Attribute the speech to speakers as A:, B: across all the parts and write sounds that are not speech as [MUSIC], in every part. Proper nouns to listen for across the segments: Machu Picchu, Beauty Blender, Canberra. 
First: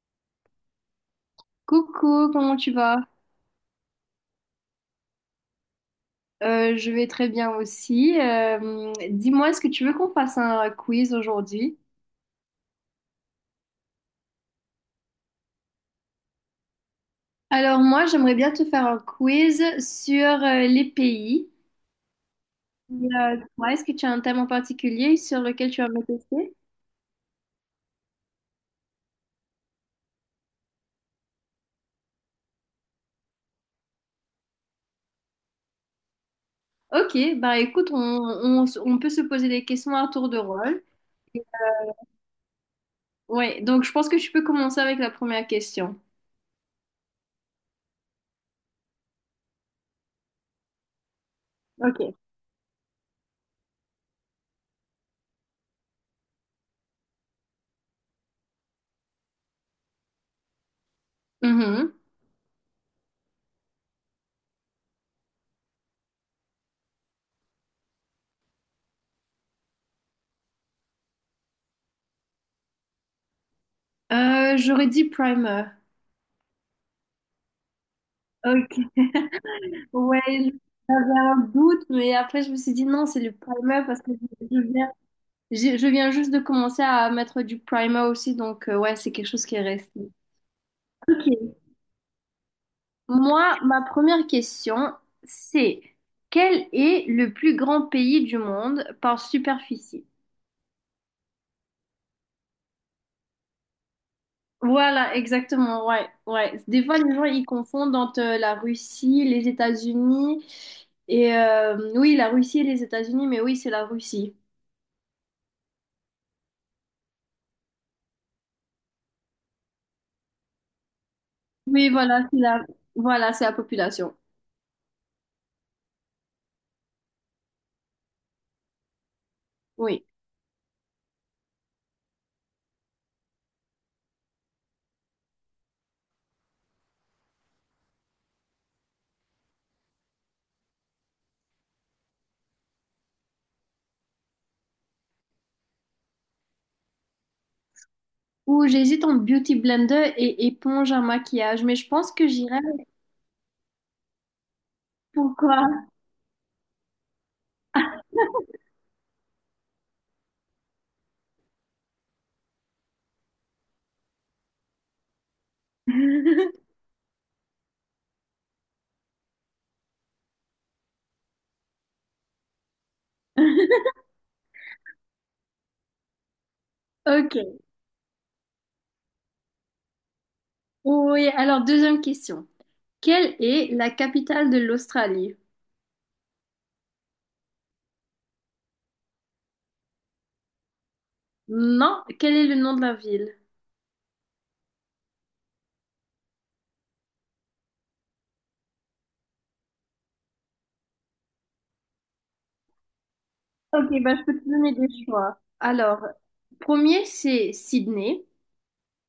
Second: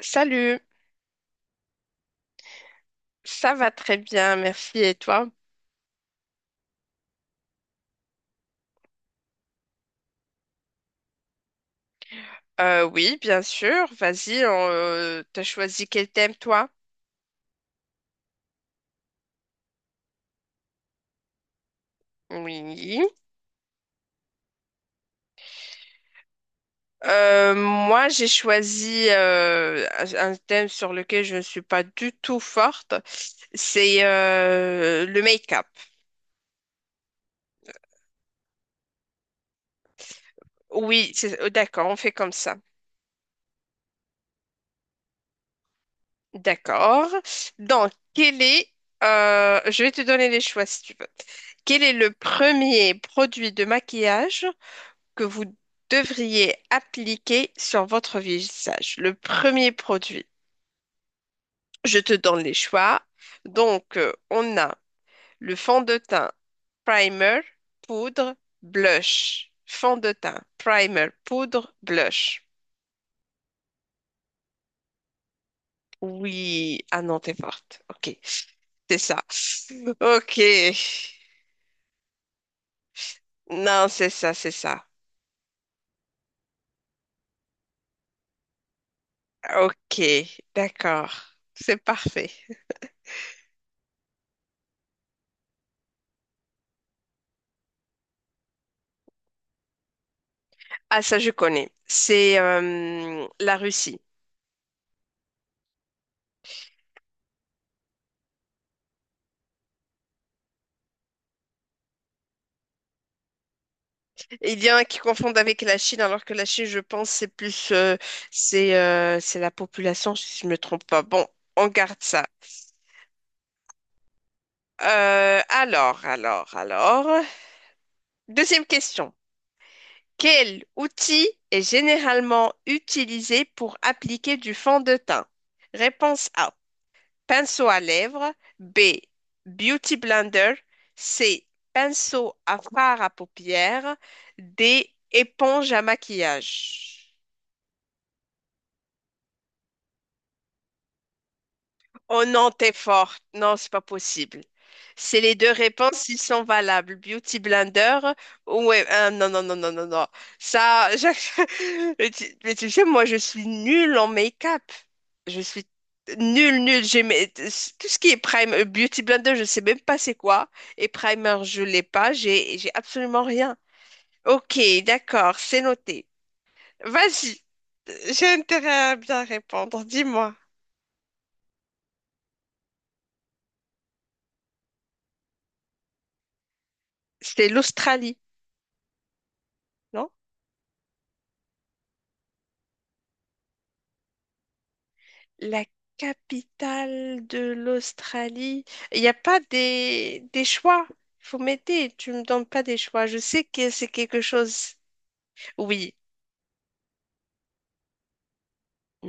A: Salut,
B: Coucou, comment tu vas?
A: ça va très bien, merci. Et toi?
B: Je vais très bien aussi. Dis-moi, est-ce que tu veux qu'on fasse un quiz aujourd'hui?
A: Oui, bien sûr. Vas-y, on, t'as choisi quel thème, toi?
B: Alors moi, j'aimerais bien te faire un quiz sur les pays.
A: Oui.
B: Toi, est-ce que tu as un thème en particulier sur lequel tu vas me tester?
A: Moi, j'ai choisi un thème sur lequel je ne suis pas du tout forte. C'est le make-up.
B: Ok, bah écoute, on peut se poser des questions à tour de rôle.
A: Oui, d'accord, on fait comme ça.
B: Ouais, donc je pense que tu peux commencer avec la première question.
A: D'accord. Donc, quel est... je vais te donner les choix si tu veux. Quel est
B: Ok.
A: le premier produit de maquillage que vous devriez appliquer sur votre visage? Le premier produit,
B: Mhm.
A: je te donne les choix. Donc, on a le fond de teint, primer, poudre, blush. Fond de teint, primer, poudre, blush.
B: J'aurais dit primer.
A: Oui, ah non, t'es forte. Ok, c'est
B: Ok.
A: ça.
B: Ouais,
A: Ok,
B: j'avais un doute, mais après je me suis dit non, c'est le primer
A: non,
B: parce
A: c'est
B: que
A: ça,
B: je
A: c'est
B: je
A: ça.
B: viens, je viens juste de commencer à mettre du primer aussi, donc ouais, c'est quelque chose qui est
A: Ok,
B: resté.
A: d'accord,
B: Ok.
A: c'est parfait.
B: Moi, ma première question, c'est quel est le plus grand pays du monde par superficie?
A: Ah, ça, je connais. C'est la Russie.
B: Voilà, exactement, ouais, ouais. Des fois, les gens, ils confondent entre la Russie, les États-Unis, et oui, la Russie et les États-Unis, mais oui, c'est la Russie.
A: Il y en a qui confondent avec la Chine, alors que la Chine, je pense, c'est plus, c'est la population, si je ne me trompe pas. Bon, on
B: Oui,
A: garde ça.
B: voilà, c'est la population.
A: Alors. Deuxième question.
B: Oui.
A: Quel outil est généralement utilisé pour appliquer du fond de teint? Réponse A, pinceau à lèvres. B, beauty blender. C, pinceau à fard à paupières. D, éponge à maquillage.
B: Ou j'hésite entre Beauty Blender et éponge à maquillage, mais je pense
A: Oh
B: que
A: non,
B: j'irai.
A: t'es forte. Non, c'est pas possible. C'est les deux
B: Pourquoi?
A: réponses, ils sont valables. Beauty Blender, ouais, non, non, non, non, non, non. Ça, [LAUGHS] mais tu sais, moi, je suis nulle en make-up. Je suis nulle,
B: [LAUGHS]
A: nulle. Tout ce qui est prime, Beauty Blender, je sais même pas c'est quoi. Et primer, je l'ai pas. J'ai absolument rien. Ok, d'accord, c'est noté. Vas-y,
B: Ok.
A: j'ai intérêt à bien répondre. Dis-moi,
B: Oui, alors deuxième question. Quelle est la capitale de l'Australie?
A: c'était l'Australie, non?
B: Non, quel est le nom de la ville?
A: La capitale de l'Australie. Il n'y a pas des choix. Faut m'aider. Tu me donnes pas des choix. Je sais que c'est
B: Ok, bah,
A: quelque
B: je peux te donner
A: chose.
B: des choix.
A: Oui.
B: Alors, premier, c'est Sydney.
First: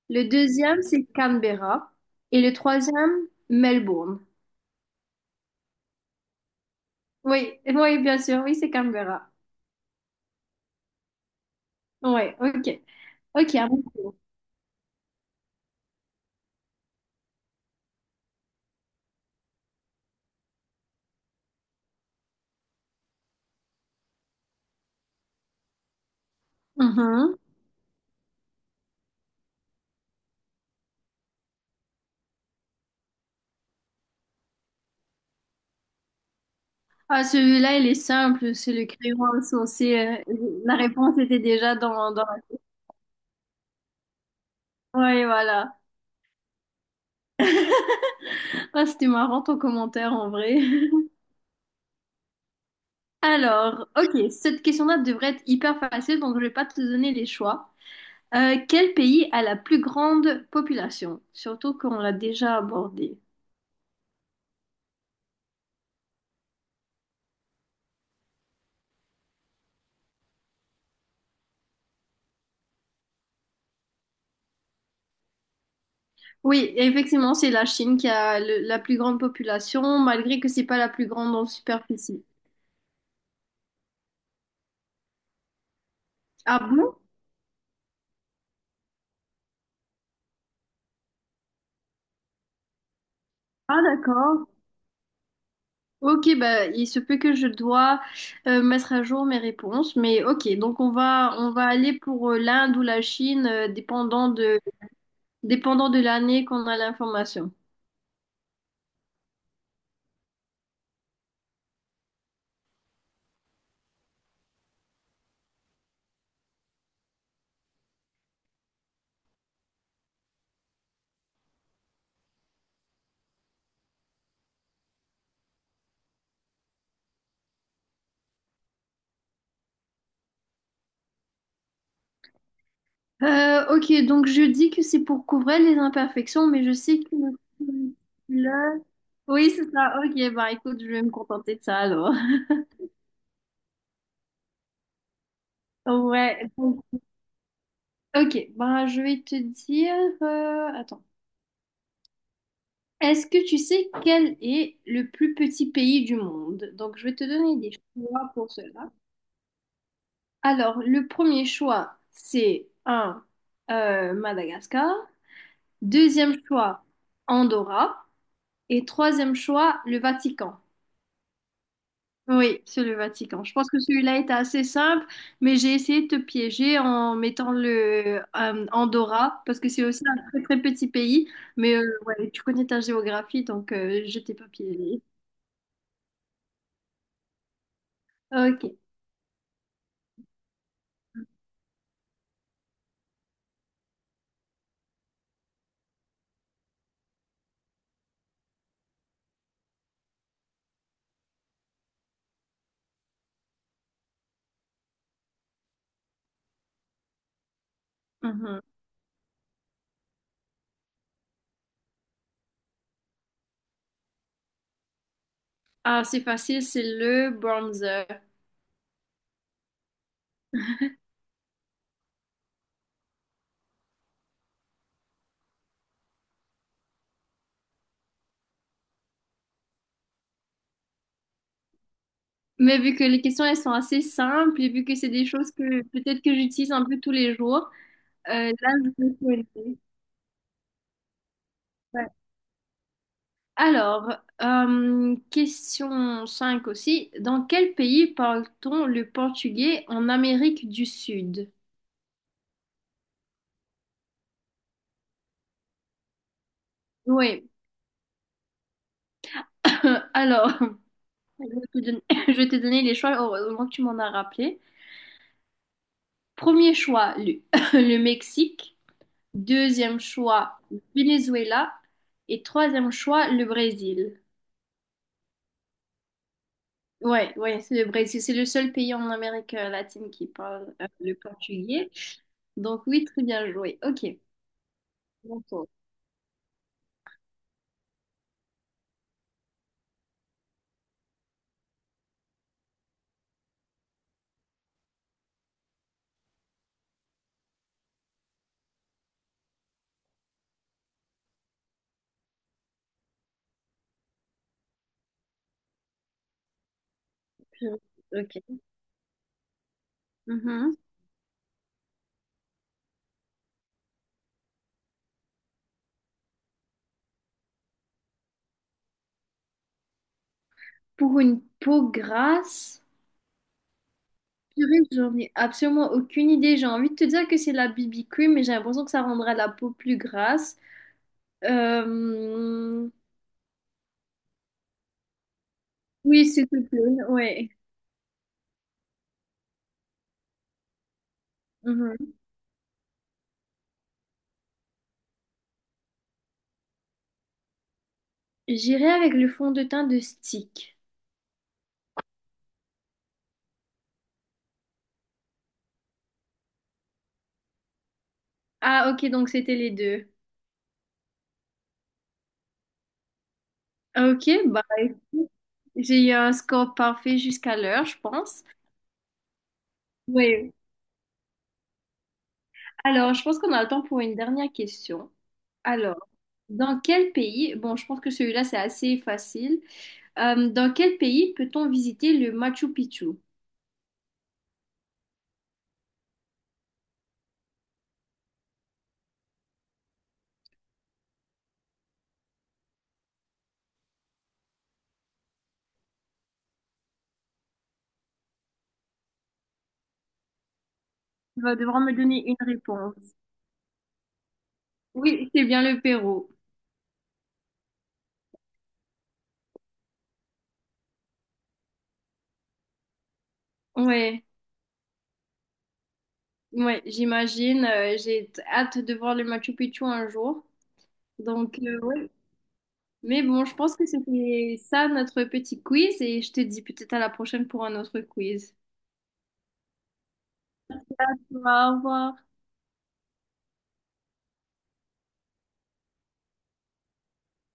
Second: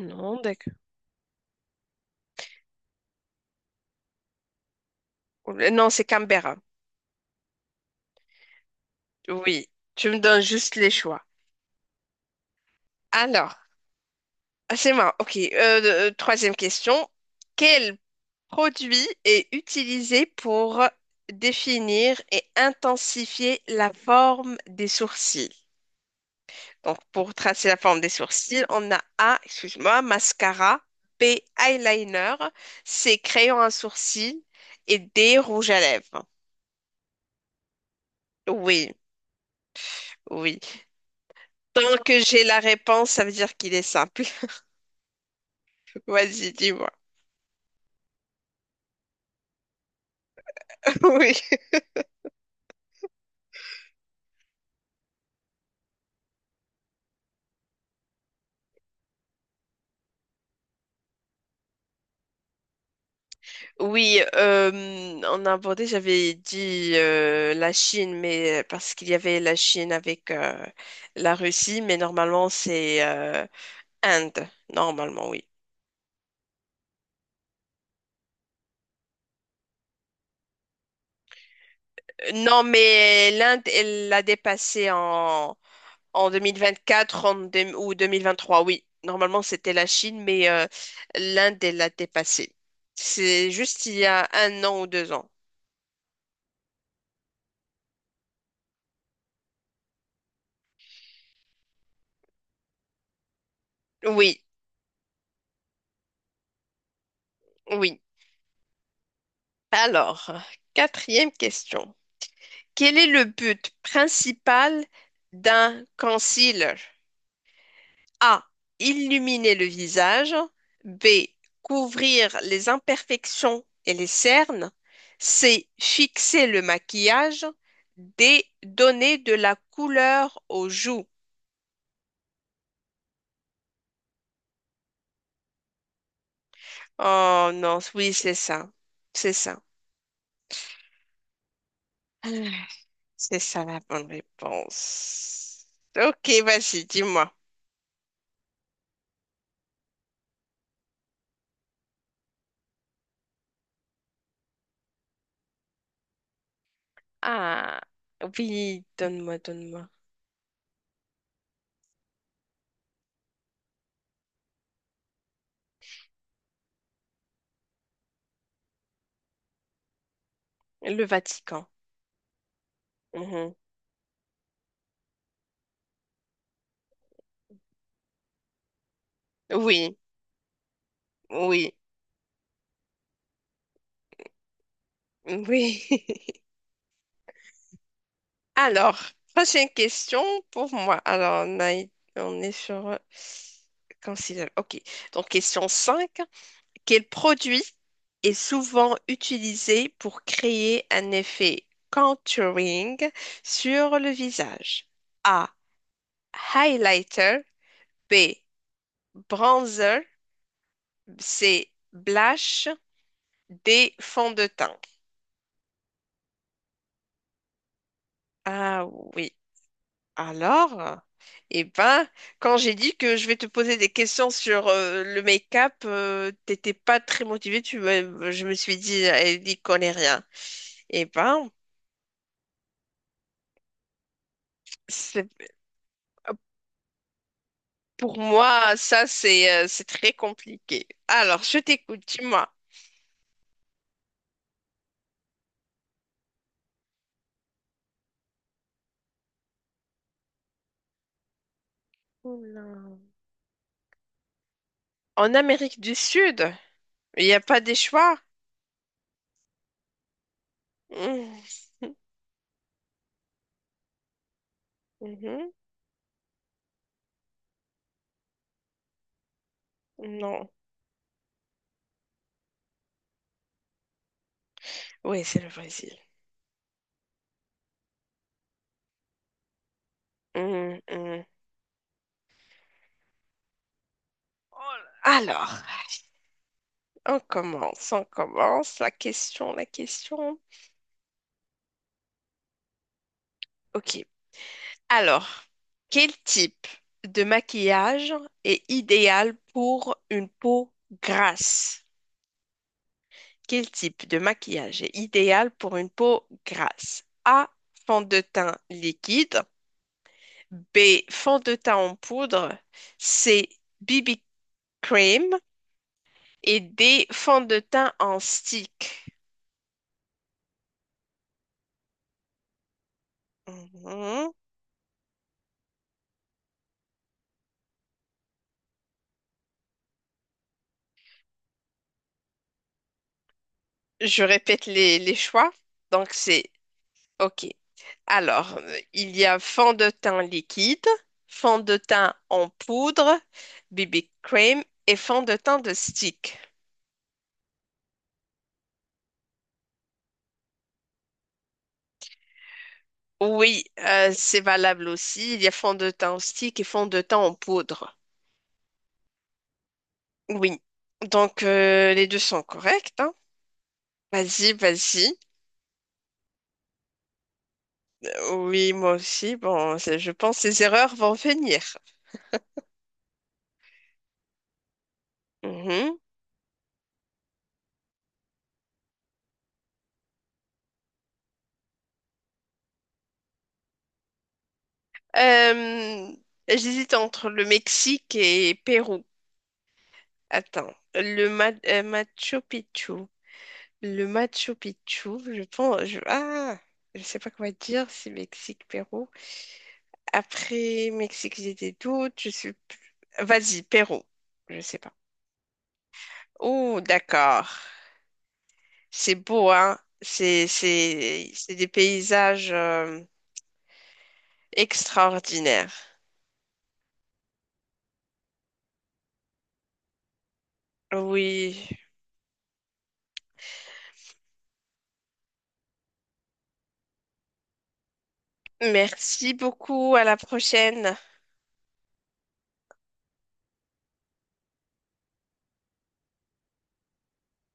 B: Le
A: Non, d'accord.
B: deuxième, c'est Canberra. Et le troisième, Melbourne.
A: Non, c'est Canberra.
B: Oui, oui, bien sûr, oui, c'est Canberra.
A: Oui. Tu me donnes juste les choix.
B: Ouais, ok.
A: Alors,
B: Ok, ah bon.
A: ah, c'est moi. OK. Troisième question. Quel produit est utilisé pour définir et intensifier la forme des sourcils? Donc, pour
B: Mhm.
A: tracer la forme des sourcils, on a A, excuse-moi, mascara, B, eyeliner, C, crayon à sourcils et D, rouge à lèvres.
B: Ah, celui-là, il est simple, c'est le
A: Oui,
B: crayon insensé.
A: oui.
B: La réponse était déjà
A: Tant
B: dans,
A: que
B: dans...
A: j'ai la réponse, ça veut dire qu'il est simple.
B: Ouais, voilà.
A: [LAUGHS] Vas-y, dis-moi.
B: Ah, c'était marrant ton commentaire en vrai.
A: [LAUGHS]
B: [LAUGHS]
A: Oui.
B: Alors, ok, cette question-là devrait être hyper facile, donc je vais pas te donner les choix. Quel pays a la plus grande population? Surtout qu'on l'a déjà abordé.
A: Oui, on a abordé, j'avais dit la Chine, mais parce qu'il y avait la Chine avec la Russie, mais normalement c'est Inde, normalement, oui.
B: Oui, effectivement, c'est la Chine qui a la plus grande population, malgré que c'est pas la plus grande en superficie.
A: Non, mais l'Inde, elle l'a dépassé en
B: Ah bon?
A: 2024 en ou 2023, oui. Normalement, c'était la Chine, mais l'Inde, elle l'a dépassé. C'est
B: Ah
A: juste il y a
B: d'accord.
A: un an ou deux ans.
B: Ok, bah, il se peut que je dois mettre à jour mes réponses, mais ok, donc on va aller pour l'Inde ou la Chine,
A: Oui,
B: dépendant de l'année qu'on a l'information.
A: oui. Alors, quatrième question. Quel est le but principal d'un concile? A. Illuminer le visage. B. Couvrir les imperfections et les cernes. C. Fixer le maquillage. D. Donner de la couleur aux joues.
B: Ok, donc je dis que c'est pour couvrir les imperfections, mais je sais que
A: Oh non,
B: le...
A: oui, c'est ça. C'est
B: Oui,
A: ça.
B: c'est ça, ok, bah écoute, je vais me contenter de ça alors.
A: C'est ça la bonne réponse.
B: [LAUGHS]
A: Ok,
B: Ouais, donc,
A: vas-y, dis-moi.
B: ok, bah je vais te dire... Attends. Est-ce que tu sais quel est le plus petit pays du monde? Donc, je vais te donner des
A: Ah,
B: choix pour
A: oui,
B: cela.
A: donne-moi, donne-moi.
B: Alors, le premier choix, c'est un Madagascar. Deuxième choix, Andorra. Et troisième choix, le Vatican.
A: Le Vatican.
B: Oui, c'est le Vatican. Je
A: Mhm.
B: pense que celui-là était assez simple, mais j'ai essayé de te piéger en mettant le Andorra, parce que c'est
A: Oui,
B: aussi un très très petit pays.
A: oui,
B: Mais ouais, tu connais ta géographie, donc je t'ai pas piégé.
A: oui. [LAUGHS]
B: Ok.
A: Alors, prochaine question pour moi. Alors, on est sur... considère- Ok. Donc, question 5. Quel produit est souvent utilisé pour créer un effet contouring sur le visage? A. Highlighter. B.
B: Mhm.
A: Bronzer. C. Blush. D. Fond de teint.
B: Ah, c'est facile, c'est le bronzer.
A: Ah oui. Alors, eh ben, quand j'ai dit que je vais te poser des questions sur le make-up, t'étais pas très motivé. Je me suis dit, elle n'y connaît rien. Eh ben,
B: Mais vu que les questions, elles sont assez simples et vu que c'est des
A: c'est-
B: choses que peut-être que j'utilise un peu tous les jours,
A: pour
B: là,
A: moi,
B: je
A: ça,
B: vais poser.
A: c'est très compliqué. Alors, je t'écoute,
B: Ouais.
A: dis-moi.
B: Alors, question 5 aussi. Dans quel pays parle-t-on le portugais en Amérique du Sud?
A: Oula. En Amérique du Sud, il n'y a
B: Oui,
A: pas des choix?
B: [LAUGHS] alors, je vais te
A: Mmh.
B: donner, [LAUGHS] je vais te donner les choix, heureusement que tu m'en as rappelé.
A: Mhm.
B: Premier choix, [LAUGHS] le Mexique. Deuxième
A: Non.
B: choix, Venezuela. Et troisième choix, le Brésil.
A: Oui, c'est le Brésil.
B: Ouais, ouais, c'est le Brésil. C'est le seul pays en Amérique latine qui parle
A: Mmh,
B: le
A: mmh.
B: portugais. Donc oui, très bien joué. Ok.
A: Oh
B: Bon
A: Alors.
B: tour.
A: On commence, on commence. La question, la question. Ok. Alors, quel type de maquillage est idéal pour une peau grasse? Quel type de maquillage est idéal pour une peau grasse? A,
B: Purée.
A: fond de
B: Ok.
A: teint liquide.
B: Mhm.
A: B, fond de teint en poudre. C, BB cream. Et D, fond de teint en stick.
B: Pour une peau grasse,
A: Mhm.
B: purée, j'en ai absolument aucune idée. J'ai envie de te dire que c'est la BB cream, mais j'ai l'impression que ça rendra la peau plus grasse. Euh,
A: Je répète les choix. Donc,
B: Oui, s'il
A: c'est
B: te plaît.
A: OK.
B: Ouais.
A: Alors, il y a fond de teint liquide, fond de
B: Mhm.
A: teint en poudre, BB cream et fond de teint de stick.
B: J'irai avec le fond de teint de Stick.
A: Oui, c'est valable aussi. Il y a fond de teint en stick et fond de teint en poudre.
B: Ah, ok, donc c'était les deux.
A: Oui. Donc, les deux sont corrects, hein.
B: Ok,
A: Vas-y,
B: bah
A: vas-y.
B: écoute, j'ai eu un score parfait jusqu'à l'heure, je pense.
A: Oui, moi aussi. Bon, je pense que
B: Oui.
A: ces erreurs vont venir.
B: Alors, je pense qu'on a le temps pour une dernière question.
A: Mhm.
B: Alors, dans quel pays, bon, je pense que celui-là, c'est assez facile. Dans quel pays peut-on visiter le Machu Picchu?
A: Euh, j'hésite entre le Mexique et Pérou. Attends, Machu Picchu. Le Machu Picchu, je pense. Ah, je sais pas quoi dire, c'est Mexique, Pérou. Après Mexique,
B: Tu
A: j'ai
B: vas
A: des
B: devoir me
A: doutes.
B: donner une réponse.
A: Vas-y, Pérou. Je sais pas.
B: Oui, c'est bien le Pérou.
A: Oh, d'accord. C'est beau, hein? C'est des paysages
B: Ouais,
A: extraordinaires.
B: ouais, j'imagine. J'ai hâte de voir le Machu Picchu un jour. Donc,
A: Oui.
B: oui. Mais bon, je pense que c'était ça notre petit quiz et je te dis peut-être à la prochaine pour un autre quiz.
A: Merci beaucoup. À la prochaine.
B: Au revoir.